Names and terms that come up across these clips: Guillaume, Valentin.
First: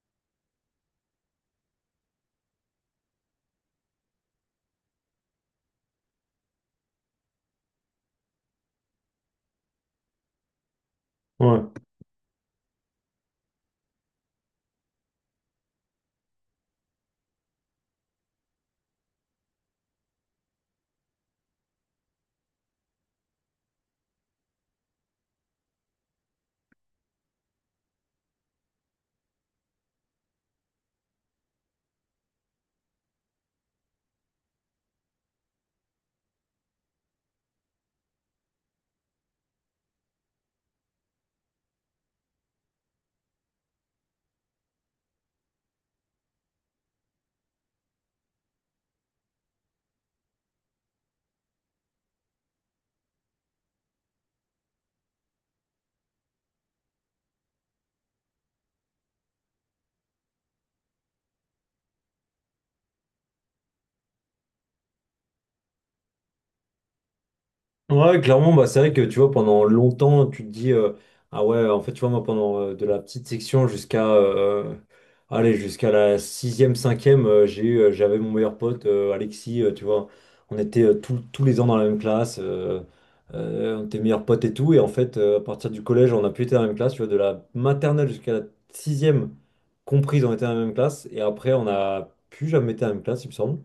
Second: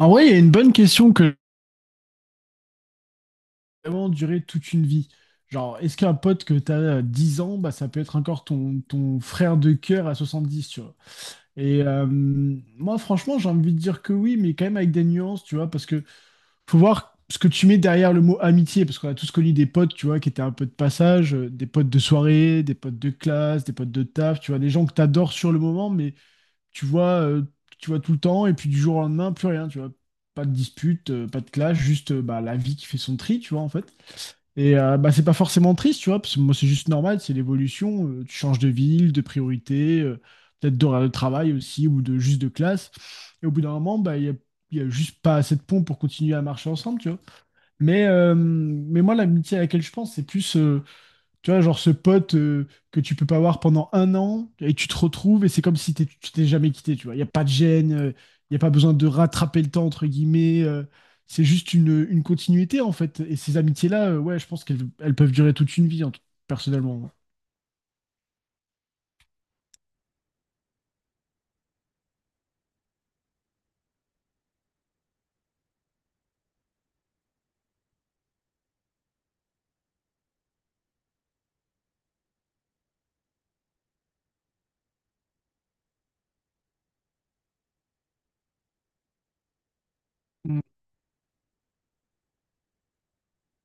En vrai, il y a une bonne question que vraiment durer toute une vie. Genre, est-ce qu'un pote que tu as 10 ans, bah, ça peut être encore ton frère de cœur à 70, tu vois. Ouais. Et moi, franchement, j'ai envie de dire que oui, mais quand même avec des nuances, tu vois, parce que faut voir ce que tu mets derrière le mot amitié, parce qu'on a tous connu des potes, tu vois, qui étaient un peu de passage, des potes de soirée, des potes de classe, des potes de taf, tu vois, des gens que tu adores sur le moment, mais tu vois, euh, tu vois tout le temps, et puis du jour au lendemain, plus rien, tu vois. Pas de dispute, pas de clash, juste bah, la vie qui fait son tri, tu vois, en fait. Et bah, c'est pas forcément triste, tu vois, parce que moi, c'est juste normal, c'est l'évolution. Tu changes de ville, de priorité, peut-être d'horaire de travail aussi, ou de juste de classe. Et au bout d'un moment, bah, il y a juste pas assez de pont pour continuer à marcher ensemble, tu vois. Mais moi, l'amitié à laquelle je pense, c'est plus. Tu vois, genre ce pote que tu peux pas voir pendant un an et tu te retrouves et c'est comme si tu t'es jamais quitté, tu vois. Il n'y a pas de gêne, il n'y a pas besoin de rattraper le temps, entre guillemets. C'est juste une continuité, en fait. Et ces amitiés-là, ouais, je pense qu'elles peuvent durer toute une vie, personnellement. Ouais, clairement, bah, c'est vrai que tu vois, pendant longtemps, tu te dis, ah ouais, en fait, tu vois, moi, pendant de la petite section jusqu'à allez, jusqu'à la sixième, cinquième, j'ai eu, j'avais mon meilleur pote, Alexis, tu vois, on était tous les ans dans la même classe, on était meilleurs potes et tout, et en fait, à partir du collège, on a pu être dans la même classe, tu vois, de la maternelle jusqu'à la sixième comprise, on était dans la Mm, même classe, et après, on n'a plus jamais été dans la même classe, il me semble.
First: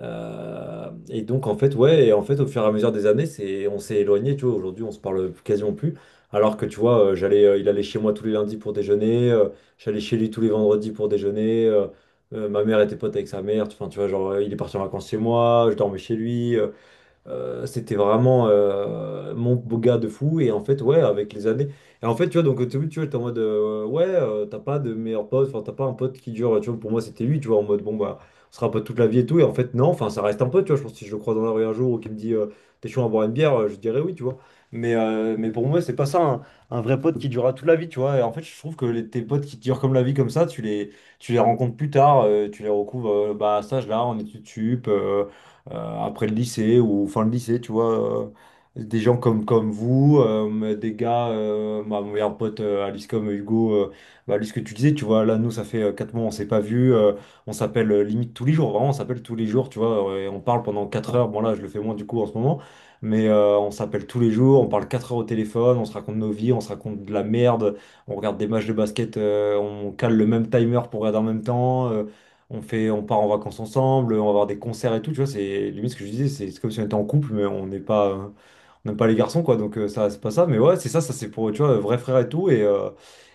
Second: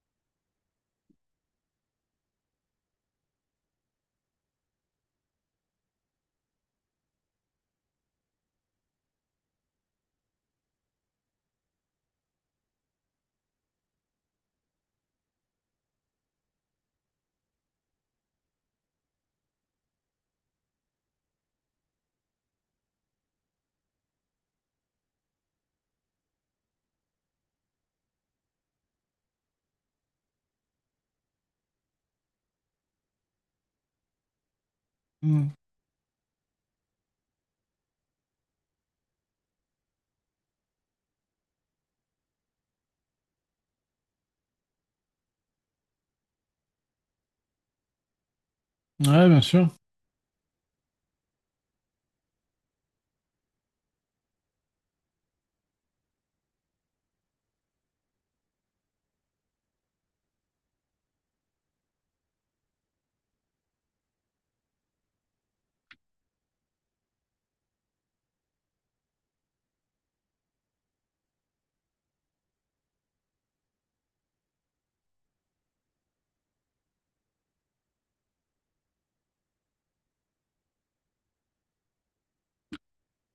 Et donc en fait ouais, et en fait au fur et à mesure des années, c'est on s'est éloigné, tu vois, aujourd'hui on se parle quasiment plus, alors que tu vois, j'allais il allait chez moi tous les lundis pour déjeuner, j'allais chez lui tous les vendredis pour déjeuner, ma mère était pote avec sa mère, enfin tu vois, genre il est parti en vacances chez moi, je dormais chez lui, c'était vraiment mon beau gars de fou. Et en fait, ouais, avec les années. Et en fait, tu vois, donc au début, tu vois, t'es en mode, ouais, t'as pas de meilleur pote, enfin, t'as pas un pote qui dure, tu vois, pour moi, c'était lui, tu vois, en mode, bon, bah, on sera pote toute la vie et tout. Et en fait, non, enfin, ça reste un pote, tu vois. Je pense que si je le croise dans la rue un jour ou qu'il me dit, t'es chaud à boire une bière, je dirais oui, tu vois. Mais mm. pour moi, c'est pas ça, un vrai pote qui durera toute la vie, tu vois. Et en fait, je trouve que les, tes potes qui durent comme la vie, comme ça, tu les rencontres plus tard, tu les recouvres, bah, à cet âge-là, en études sup. Après le lycée ou fin de lycée, tu vois. Des gens Ouais, bien comme, sûr. comme vous, des gars, ma mon meilleur pote Alice comme Hugo, bah, Alice que tu disais, tu vois, là nous ça fait 4 mois on s'est pas vu, on s'appelle limite tous les jours, vraiment on s'appelle tous les jours, tu vois, et on parle pendant 4 heures, bon là je le fais moins du coup en ce moment, mais on s'appelle tous les jours, on parle 4 heures au téléphone, on se raconte nos vies, on se raconte de la merde, on regarde des matchs de basket, on cale le même timer pour regarder en même temps. On fait, on part en vacances ensemble, on va voir des concerts et tout, tu vois, c'est limite ce que je disais, c'est comme si on était en couple, mais on n'est pas, on n'aime pas les garçons, quoi, donc ça, c'est pas ça. Mais ouais, c'est ça, ça c'est pour, tu vois, vrai frère et tout.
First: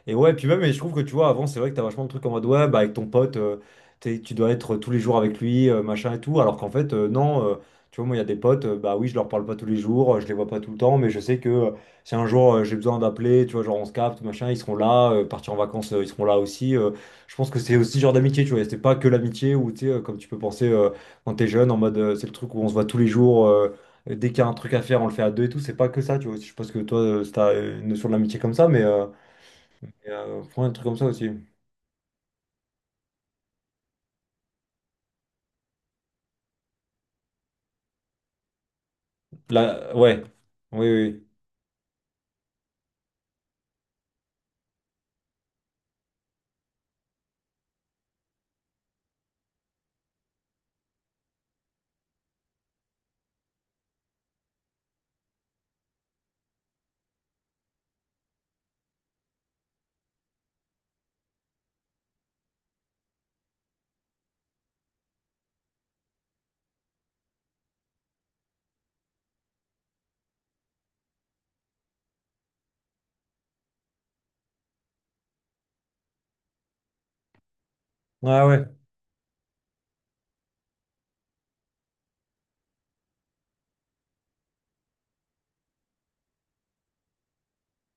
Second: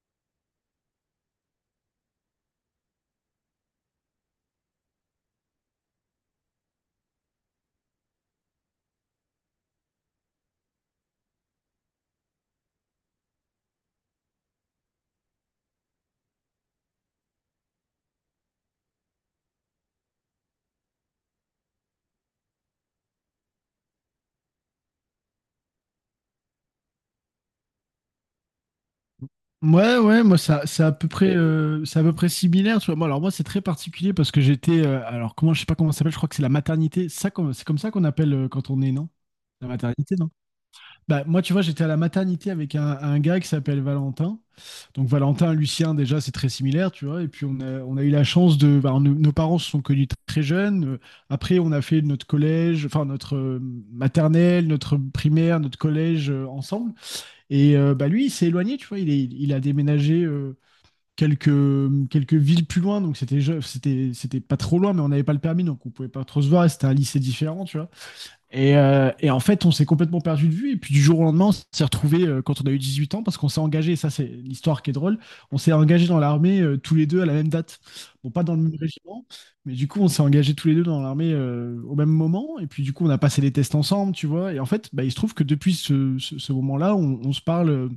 Et ouais, puis même, et je trouve que tu vois, avant, c'est vrai que t'as vachement de trucs en mode, ouais, bah, avec ton pote, tu dois être tous les jours avec lui, machin et tout. Alors qu'en fait, non, tu vois, moi, il y a des potes, bah oui, je leur parle pas tous les jours, je les vois pas tout le temps, mais je sais que si un jour j'ai besoin d'appeler, tu vois, genre on se capte, machin, ils seront là, partir en vacances, ils seront là aussi. Je pense que c'est aussi ce genre d'amitié, tu vois, c'est pas que l'amitié où, tu sais, comme tu peux penser quand t'es jeune, en mode, c'est le truc où on se voit tous les jours. Dès qu'il y a un truc à faire, on le fait à deux et tout. C'est pas que ça, tu vois. Je pense que toi, t'as une notion de l'amitié comme ça, Ouais, mais, ouais, moi, ça, prends un c'est truc à comme ça peu aussi. près, c'est à peu près similaire, tu vois. Moi, alors, moi, c'est très particulier parce que j'étais, alors, comment, je sais pas comment ça s'appelle, je crois que c'est la maternité. Ça, c'est comme ça qu'on appelle quand on est, non? La Là, maternité, ouais. non? Oui, Bah, oui. moi, tu vois, j'étais à la maternité avec un gars qui s'appelle Valentin. Donc, Valentin, Lucien, déjà, c'est très similaire, tu vois. Et puis, on a eu la chance de. Bah, nos parents se sont connus très jeunes. Après, on a fait notre collège, enfin, notre maternelle, notre primaire, notre collège ensemble. Et bah, lui, il s'est éloigné, tu vois. Il a déménagé quelques, quelques villes plus loin. Donc, c'était, c'était pas trop loin, mais on n'avait pas le permis. Donc, on pouvait pas trop se voir. Et c'était un lycée différent, tu vois. Et en fait, on s'est complètement perdu de vue. Et puis du jour au lendemain, on s'est retrouvé quand on a eu 18 ans, parce qu'on s'est engagé, ça c'est l'histoire qui est drôle, on s'est engagé dans l'armée tous les deux à la même date. Oui. Bon, Ouais, pas dans le ouais. même régiment, mais du coup, on s'est engagés tous les deux dans l'armée au même moment. Et puis du coup, on a passé les tests ensemble, tu vois. Et en fait, bah, il se trouve que depuis ce moment-là,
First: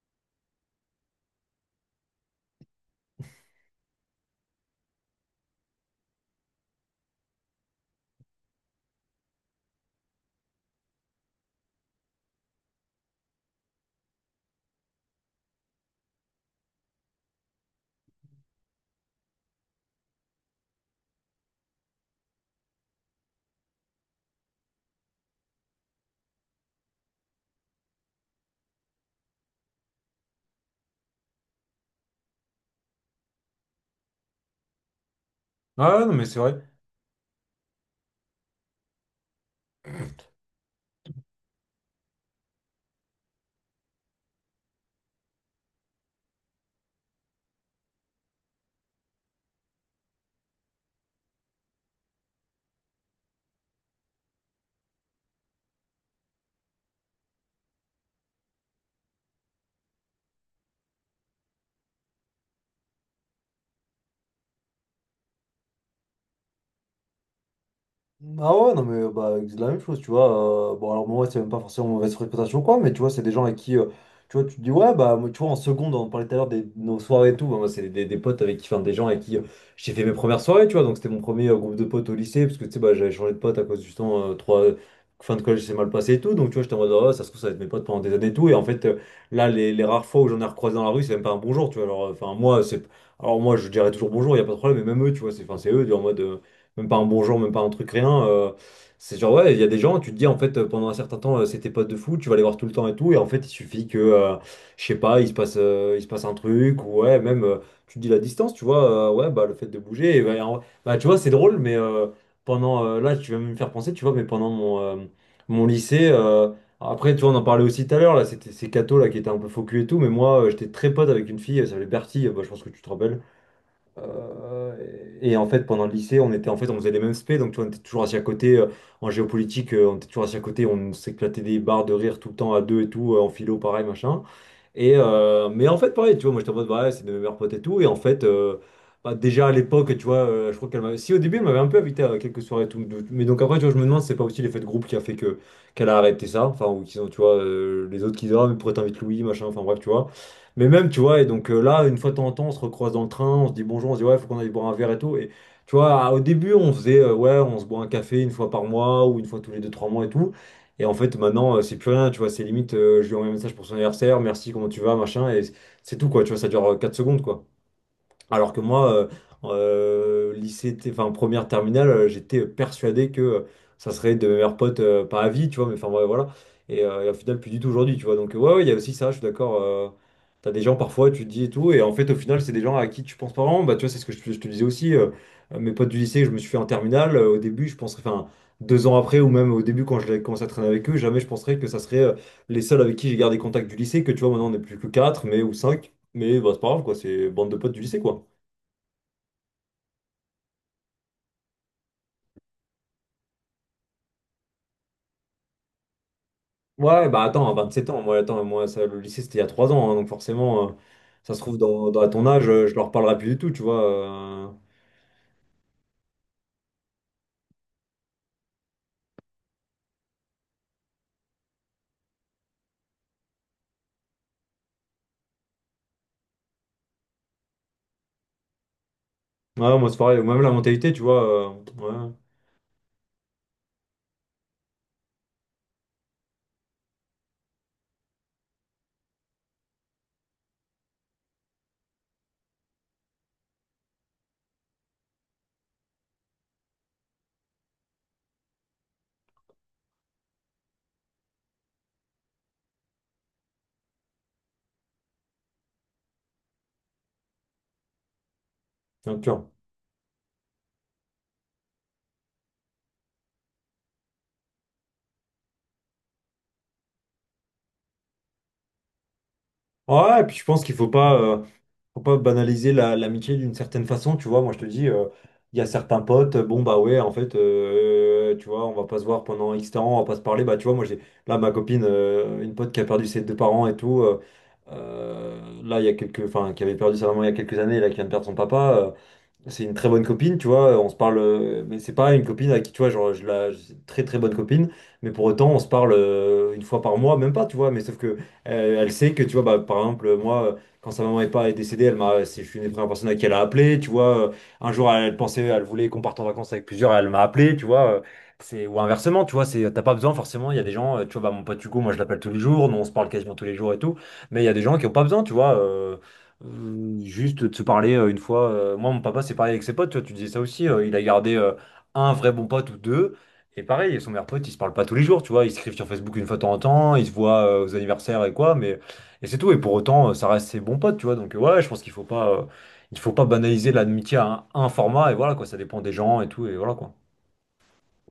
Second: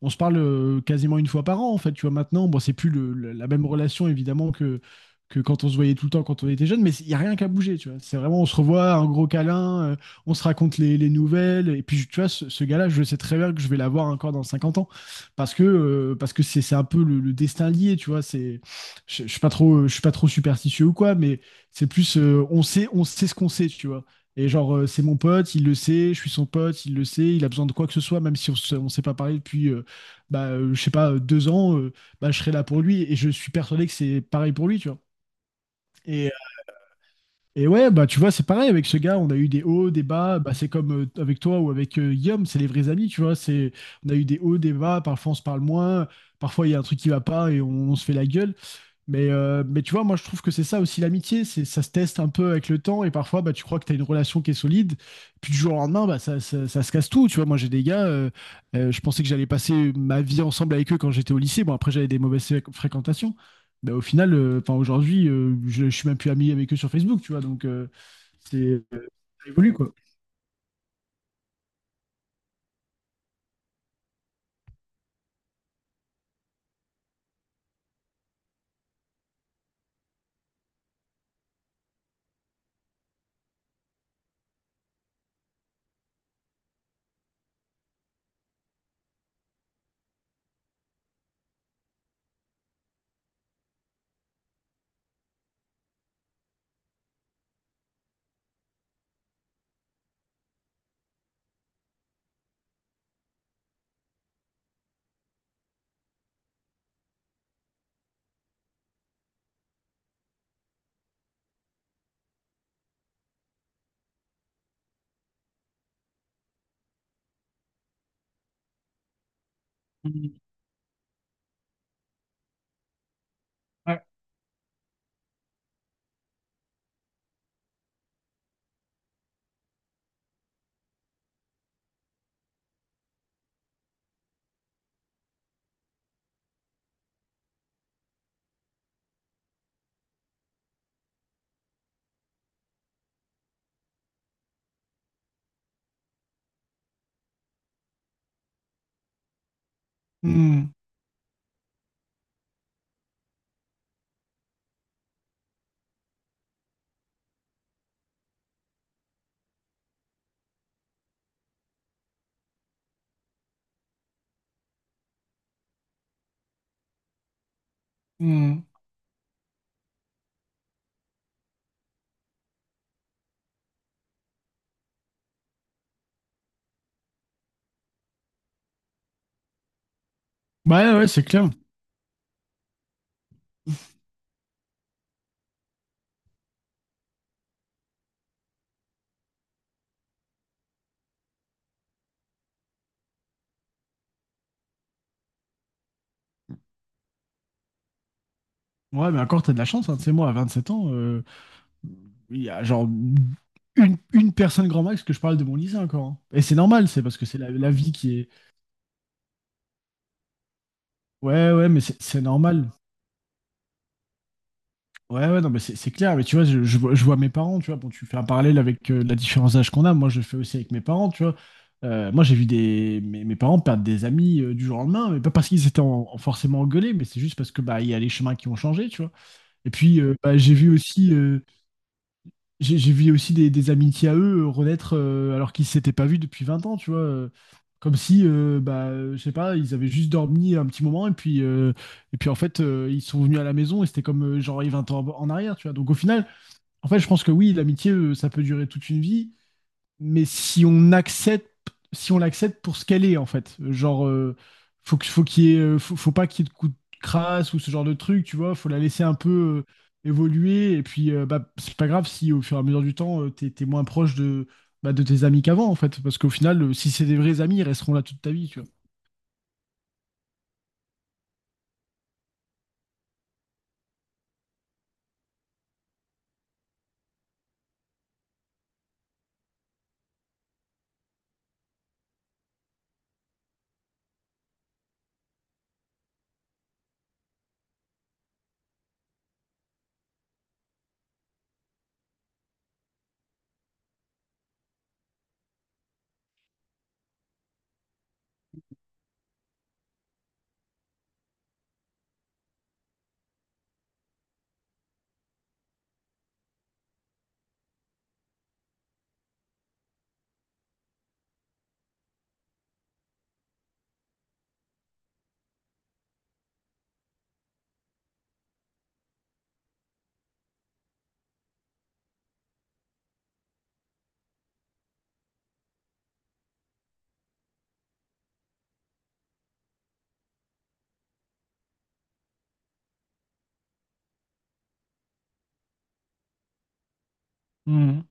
on se parle quasiment une fois par an, en fait, tu vois, maintenant. Bon, c'est plus la même relation, évidemment, que quand on se voyait tout le temps quand on était jeune, mais il n'y a rien qu'à bouger, tu vois. C'est vraiment, on se revoit, un gros câlin, on se raconte les nouvelles, et puis, tu vois, ce gars-là, je sais très bien que je vais l'avoir encore dans 50 ans, parce que c'est un peu le destin lié, tu vois, c'est... Je suis pas trop, je suis pas trop superstitieux ou quoi, mais c'est plus, on sait ce qu'on sait, tu vois. Et genre, c'est mon pote, il le sait, je suis son pote, il le sait, il a besoin de quoi que ce soit, même si on ne s'est pas parlé depuis bah, je sais pas, deux ans, bah, je serai là pour lui. Et je suis persuadé que c'est pareil pour lui, tu vois. Ouais, ouais, non, mais Et, euh, c'est vrai. et ouais, bah, tu vois, c'est pareil avec ce gars. On a eu des hauts, des bas. Bah, c'est comme avec toi ou avec Guillaume, c'est les vrais amis, tu vois. C'est, on a eu des hauts, des bas. Parfois, on se parle moins. Parfois, il y a un truc qui va pas et on se fait la gueule. Mais tu vois, moi je trouve que c'est ça aussi l'amitié, c'est ça se teste un peu avec le temps et parfois bah, tu crois que tu as une relation qui est solide, puis du jour au lendemain, bah, ça se casse tout. Tu vois, moi j'ai des gars, je pensais que j'allais passer ma vie ensemble avec eux quand j'étais au lycée. Bon, après j'avais des mauvaises fréquentations, mais au final, enfin aujourd'hui, je suis même plus ami avec eux sur Facebook, tu vois, donc Ah c'est ouais, non ça mais bah, c'est la évolue même quoi. chose, tu vois. Bon, alors moi, c'est même pas forcément mauvaise fréquentation ou quoi, mais tu vois, c'est des gens avec qui, tu vois, tu te dis, ouais, bah, moi, tu vois, en seconde, on parlait tout à l'heure des nos soirées et tout. Bah, moi, c'est des potes avec qui, enfin, des gens avec qui j'ai fait mes premières soirées, tu vois. Donc, c'était mon premier groupe de potes au lycée, parce que, tu sais, bah, j'avais changé de pote à cause, justement, trois fin de collège, c'est mal passé et tout. Donc, tu vois, j'étais en mode, ah, ça se trouve, ça va être mes potes pendant des années et tout. Et en fait, là, les rares fois où j'en ai recroisé dans la rue, c'est même pas un bonjour, tu vois. Alors, enfin, moi, c'est. Alors, moi, je dirais toujours bonjour, il a pas de problème, mais même eux, tu vois, c'est enfin, c'est eux, en mode. Même pas un bonjour, même pas un truc, rien. C'est genre, ouais, il y a des gens, tu te dis, en fait, pendant un certain temps, c'est tes potes de foot, tu vas les voir tout le temps et tout, et en fait, il suffit que, je sais pas, il se passe un truc, ou ouais, même, tu te dis la distance, tu vois, ouais, bah, le fait de bouger, et bah, bah, tu vois, c'est drôle, mais pendant, là, tu vas me faire penser, tu vois, mais pendant mon, mon lycée, après, tu vois, on en parlait aussi tout à l'heure, là, c'était ces cathos, là, qui étaient un peu focus et tout, mais Mm. moi, j'étais très pote avec une fille, elle s'appelait Bertie, bah, je pense que tu te rappelles. Ouais, Euh, et en fait, pendant le lycée, on était en fait, on faisait les mêmes spé, donc tu vois, on était toujours assis à côté en géopolitique, on était toujours assis à côté, on s'éclatait des barres de rire tout le temps à deux et tout, en philo, pareil, machin. Et, mais en fait, pareil, tu vois, moi j'étais en mode, bah, ouais, c'est de mes meilleurs potes et tout. Et en fait, bah, déjà à l'époque, tu vois, je crois qu'elle m'avait. Si au début, elle m'avait un peu invité à quelques soirées et tout. Mais donc après, tu vois, je me demande si c'est pas aussi l'effet de groupe qui a fait que qu'elle a arrêté ça. Enfin, ou qu'ils ont, tu vois, les autres qui disent, ah, mais pourquoi t'invites Louis, machin, enfin bref, tu vois. Mais mm. même, tu vois, et donc là, une fois de temps en temps, on se recroise dans le train, on se dit bonjour, on se dit, ouais, faut qu'on aille boire un verre et tout. Et tu vois, au début, on faisait, ouais, on se boit un café une fois par mois ou une fois tous les deux, trois mois et tout. Et en fait, maintenant, c'est plus rien, tu vois, c'est limite, je lui envoie un message pour son anniversaire, merci, comment tu vas, machin, et c'est tout, quoi, tu vois, ça dure 4 secondes, quoi. Alors que Mm. moi, lycée, enfin première terminale, j'étais persuadé que ça serait de mes meilleurs potes, pas à vie, tu vois, mais enfin ouais, voilà. Et au final, plus du tout aujourd'hui, tu vois. Donc ouais, ouais, il y a aussi ça, je suis d'accord. T'as des gens Ouais, ouais, parfois, c'est tu te dis et clair. tout, et en fait, au final, c'est des gens à qui tu penses pas vraiment. Bah, tu vois, c'est ce que je te disais aussi. Mes potes du lycée, que je me suis fait en terminale. Au début, je penserais, enfin, deux ans après, ou même au début, quand je l'ai commencé à traîner avec eux, jamais je penserais que ça serait les seuls avec qui j'ai gardé contact du lycée, que tu vois, maintenant on n'est plus que quatre, mais ou cinq. Mais bah, c'est pas grave, quoi, c'est bande de potes du lycée, quoi. Ouais, mais encore, t'as de la chance, hein. Tu sais, moi, à 27 ans, il y a genre une personne grand max que je parle de mon lycée encore. Hein. Et c'est normal, c'est Ouais, parce bah que c'est attends, à la 27 vie ans, moi, qui est. attends, moi, ça, le lycée, c'était il y a 3 ans, hein, donc forcément, ça se Ouais, trouve, ouais, mais dans, à c'est ton âge, normal. je leur parlerai plus du tout, tu vois. Ouais, ouais, non, mais c'est clair. Mais tu vois, je vois mes parents, tu vois. Bon, tu fais un parallèle avec la différence d'âge qu'on a. Moi, je le fais aussi avec mes parents, tu vois. Moi, j'ai vu mes parents perdre des amis du jour au lendemain, mais pas parce qu'ils étaient en forcément engueulés, mais c'est juste parce que bah, il y a les chemins qui ont changé, tu vois. Et Ouais, moi, c'est puis, pareil, bah, même la j'ai vu mentalité, tu aussi. vois, euh, ouais, J'ai vu aussi des amitiés à eux renaître alors qu'ils s'étaient pas vus depuis 20 ans, tu vois. Comme si, bah, je sais pas, ils avaient juste dormi un petit moment et puis en fait, ils sont venus à la maison et c'était comme genre il y a 20 ans en arrière, tu vois. Donc au final, en fait, je pense que oui, l'amitié, ça peut durer toute une vie mais si on accepte, si on l'accepte pour ce qu'elle est, en fait. Genre, faut qu'il y ait, faut pas qu'il y ait de coups de crasse ou ce genre de truc, tu vois. Faut la laisser un bien sûr. peu évoluer. Et puis, bah, c'est pas grave si au fur et à mesure du temps, t'es moins proche de, bah, de tes amis qu'avant, en fait. Parce qu'au final, si c'est des vrais amis, ils resteront là toute ta vie, tu Ouais, et puis je pense qu'il faut pas banaliser l'amitié d'une certaine façon, tu vois. Moi, je te dis, il y a certains potes, bon, bah ouais, en fait, tu vois, on va pas se voir pendant X temps, on va pas se parler. Bah, tu vois, moi, j'ai là ma copine, une pote qui a perdu ses deux parents et tout, là, il y a quelques, enfin, qui avait perdu sa maman il y a quelques années, là, qui vient de perdre son papa. C'est une très bonne copine, tu vois, on se parle, mais c'est pas une copine à qui, tu vois, genre, je la, c'est une très très bonne copine, mais pour autant, on se parle une fois par mois, même pas, tu vois, mais sauf que elle sait que, tu vois, bah, par exemple, moi, quand sa maman est pas est décédée, elle m'a, je suis une des premières personnes à qui elle a appelé, tu vois, un jour, elle, elle pensait, elle voulait qu'on parte en vacances avec plusieurs, elle m'a appelé, tu vois, c'est, ou inversement, tu vois, c'est, t'as pas besoin, forcément, il y a des gens, tu vois, bah, mon pote Hugo, moi, je l'appelle tous les jours, nous, on se parle quasiment tous les jours et tout, mais il y a des gens qui ont pas besoin, tu vois, juste de se parler une fois. Moi, mon papa, c'est pareil avec ses potes, tu vois, tu disais ça aussi. Il a gardé un vrai bon pote ou deux. Et pareil, son meilleur pote, ils se parlent pas tous les jours, tu vois. Ils s'écrivent sur Facebook une fois de temps en temps, ils se voient aux anniversaires et quoi, mais et c'est tout. Et pour autant, ça reste ses bons potes, tu vois. Donc, ouais, je pense qu'il faut pas, il faut pas banaliser l'amitié à un format. Et voilà, quoi, ça dépend des gens et tout. Et voilà, quoi. vois.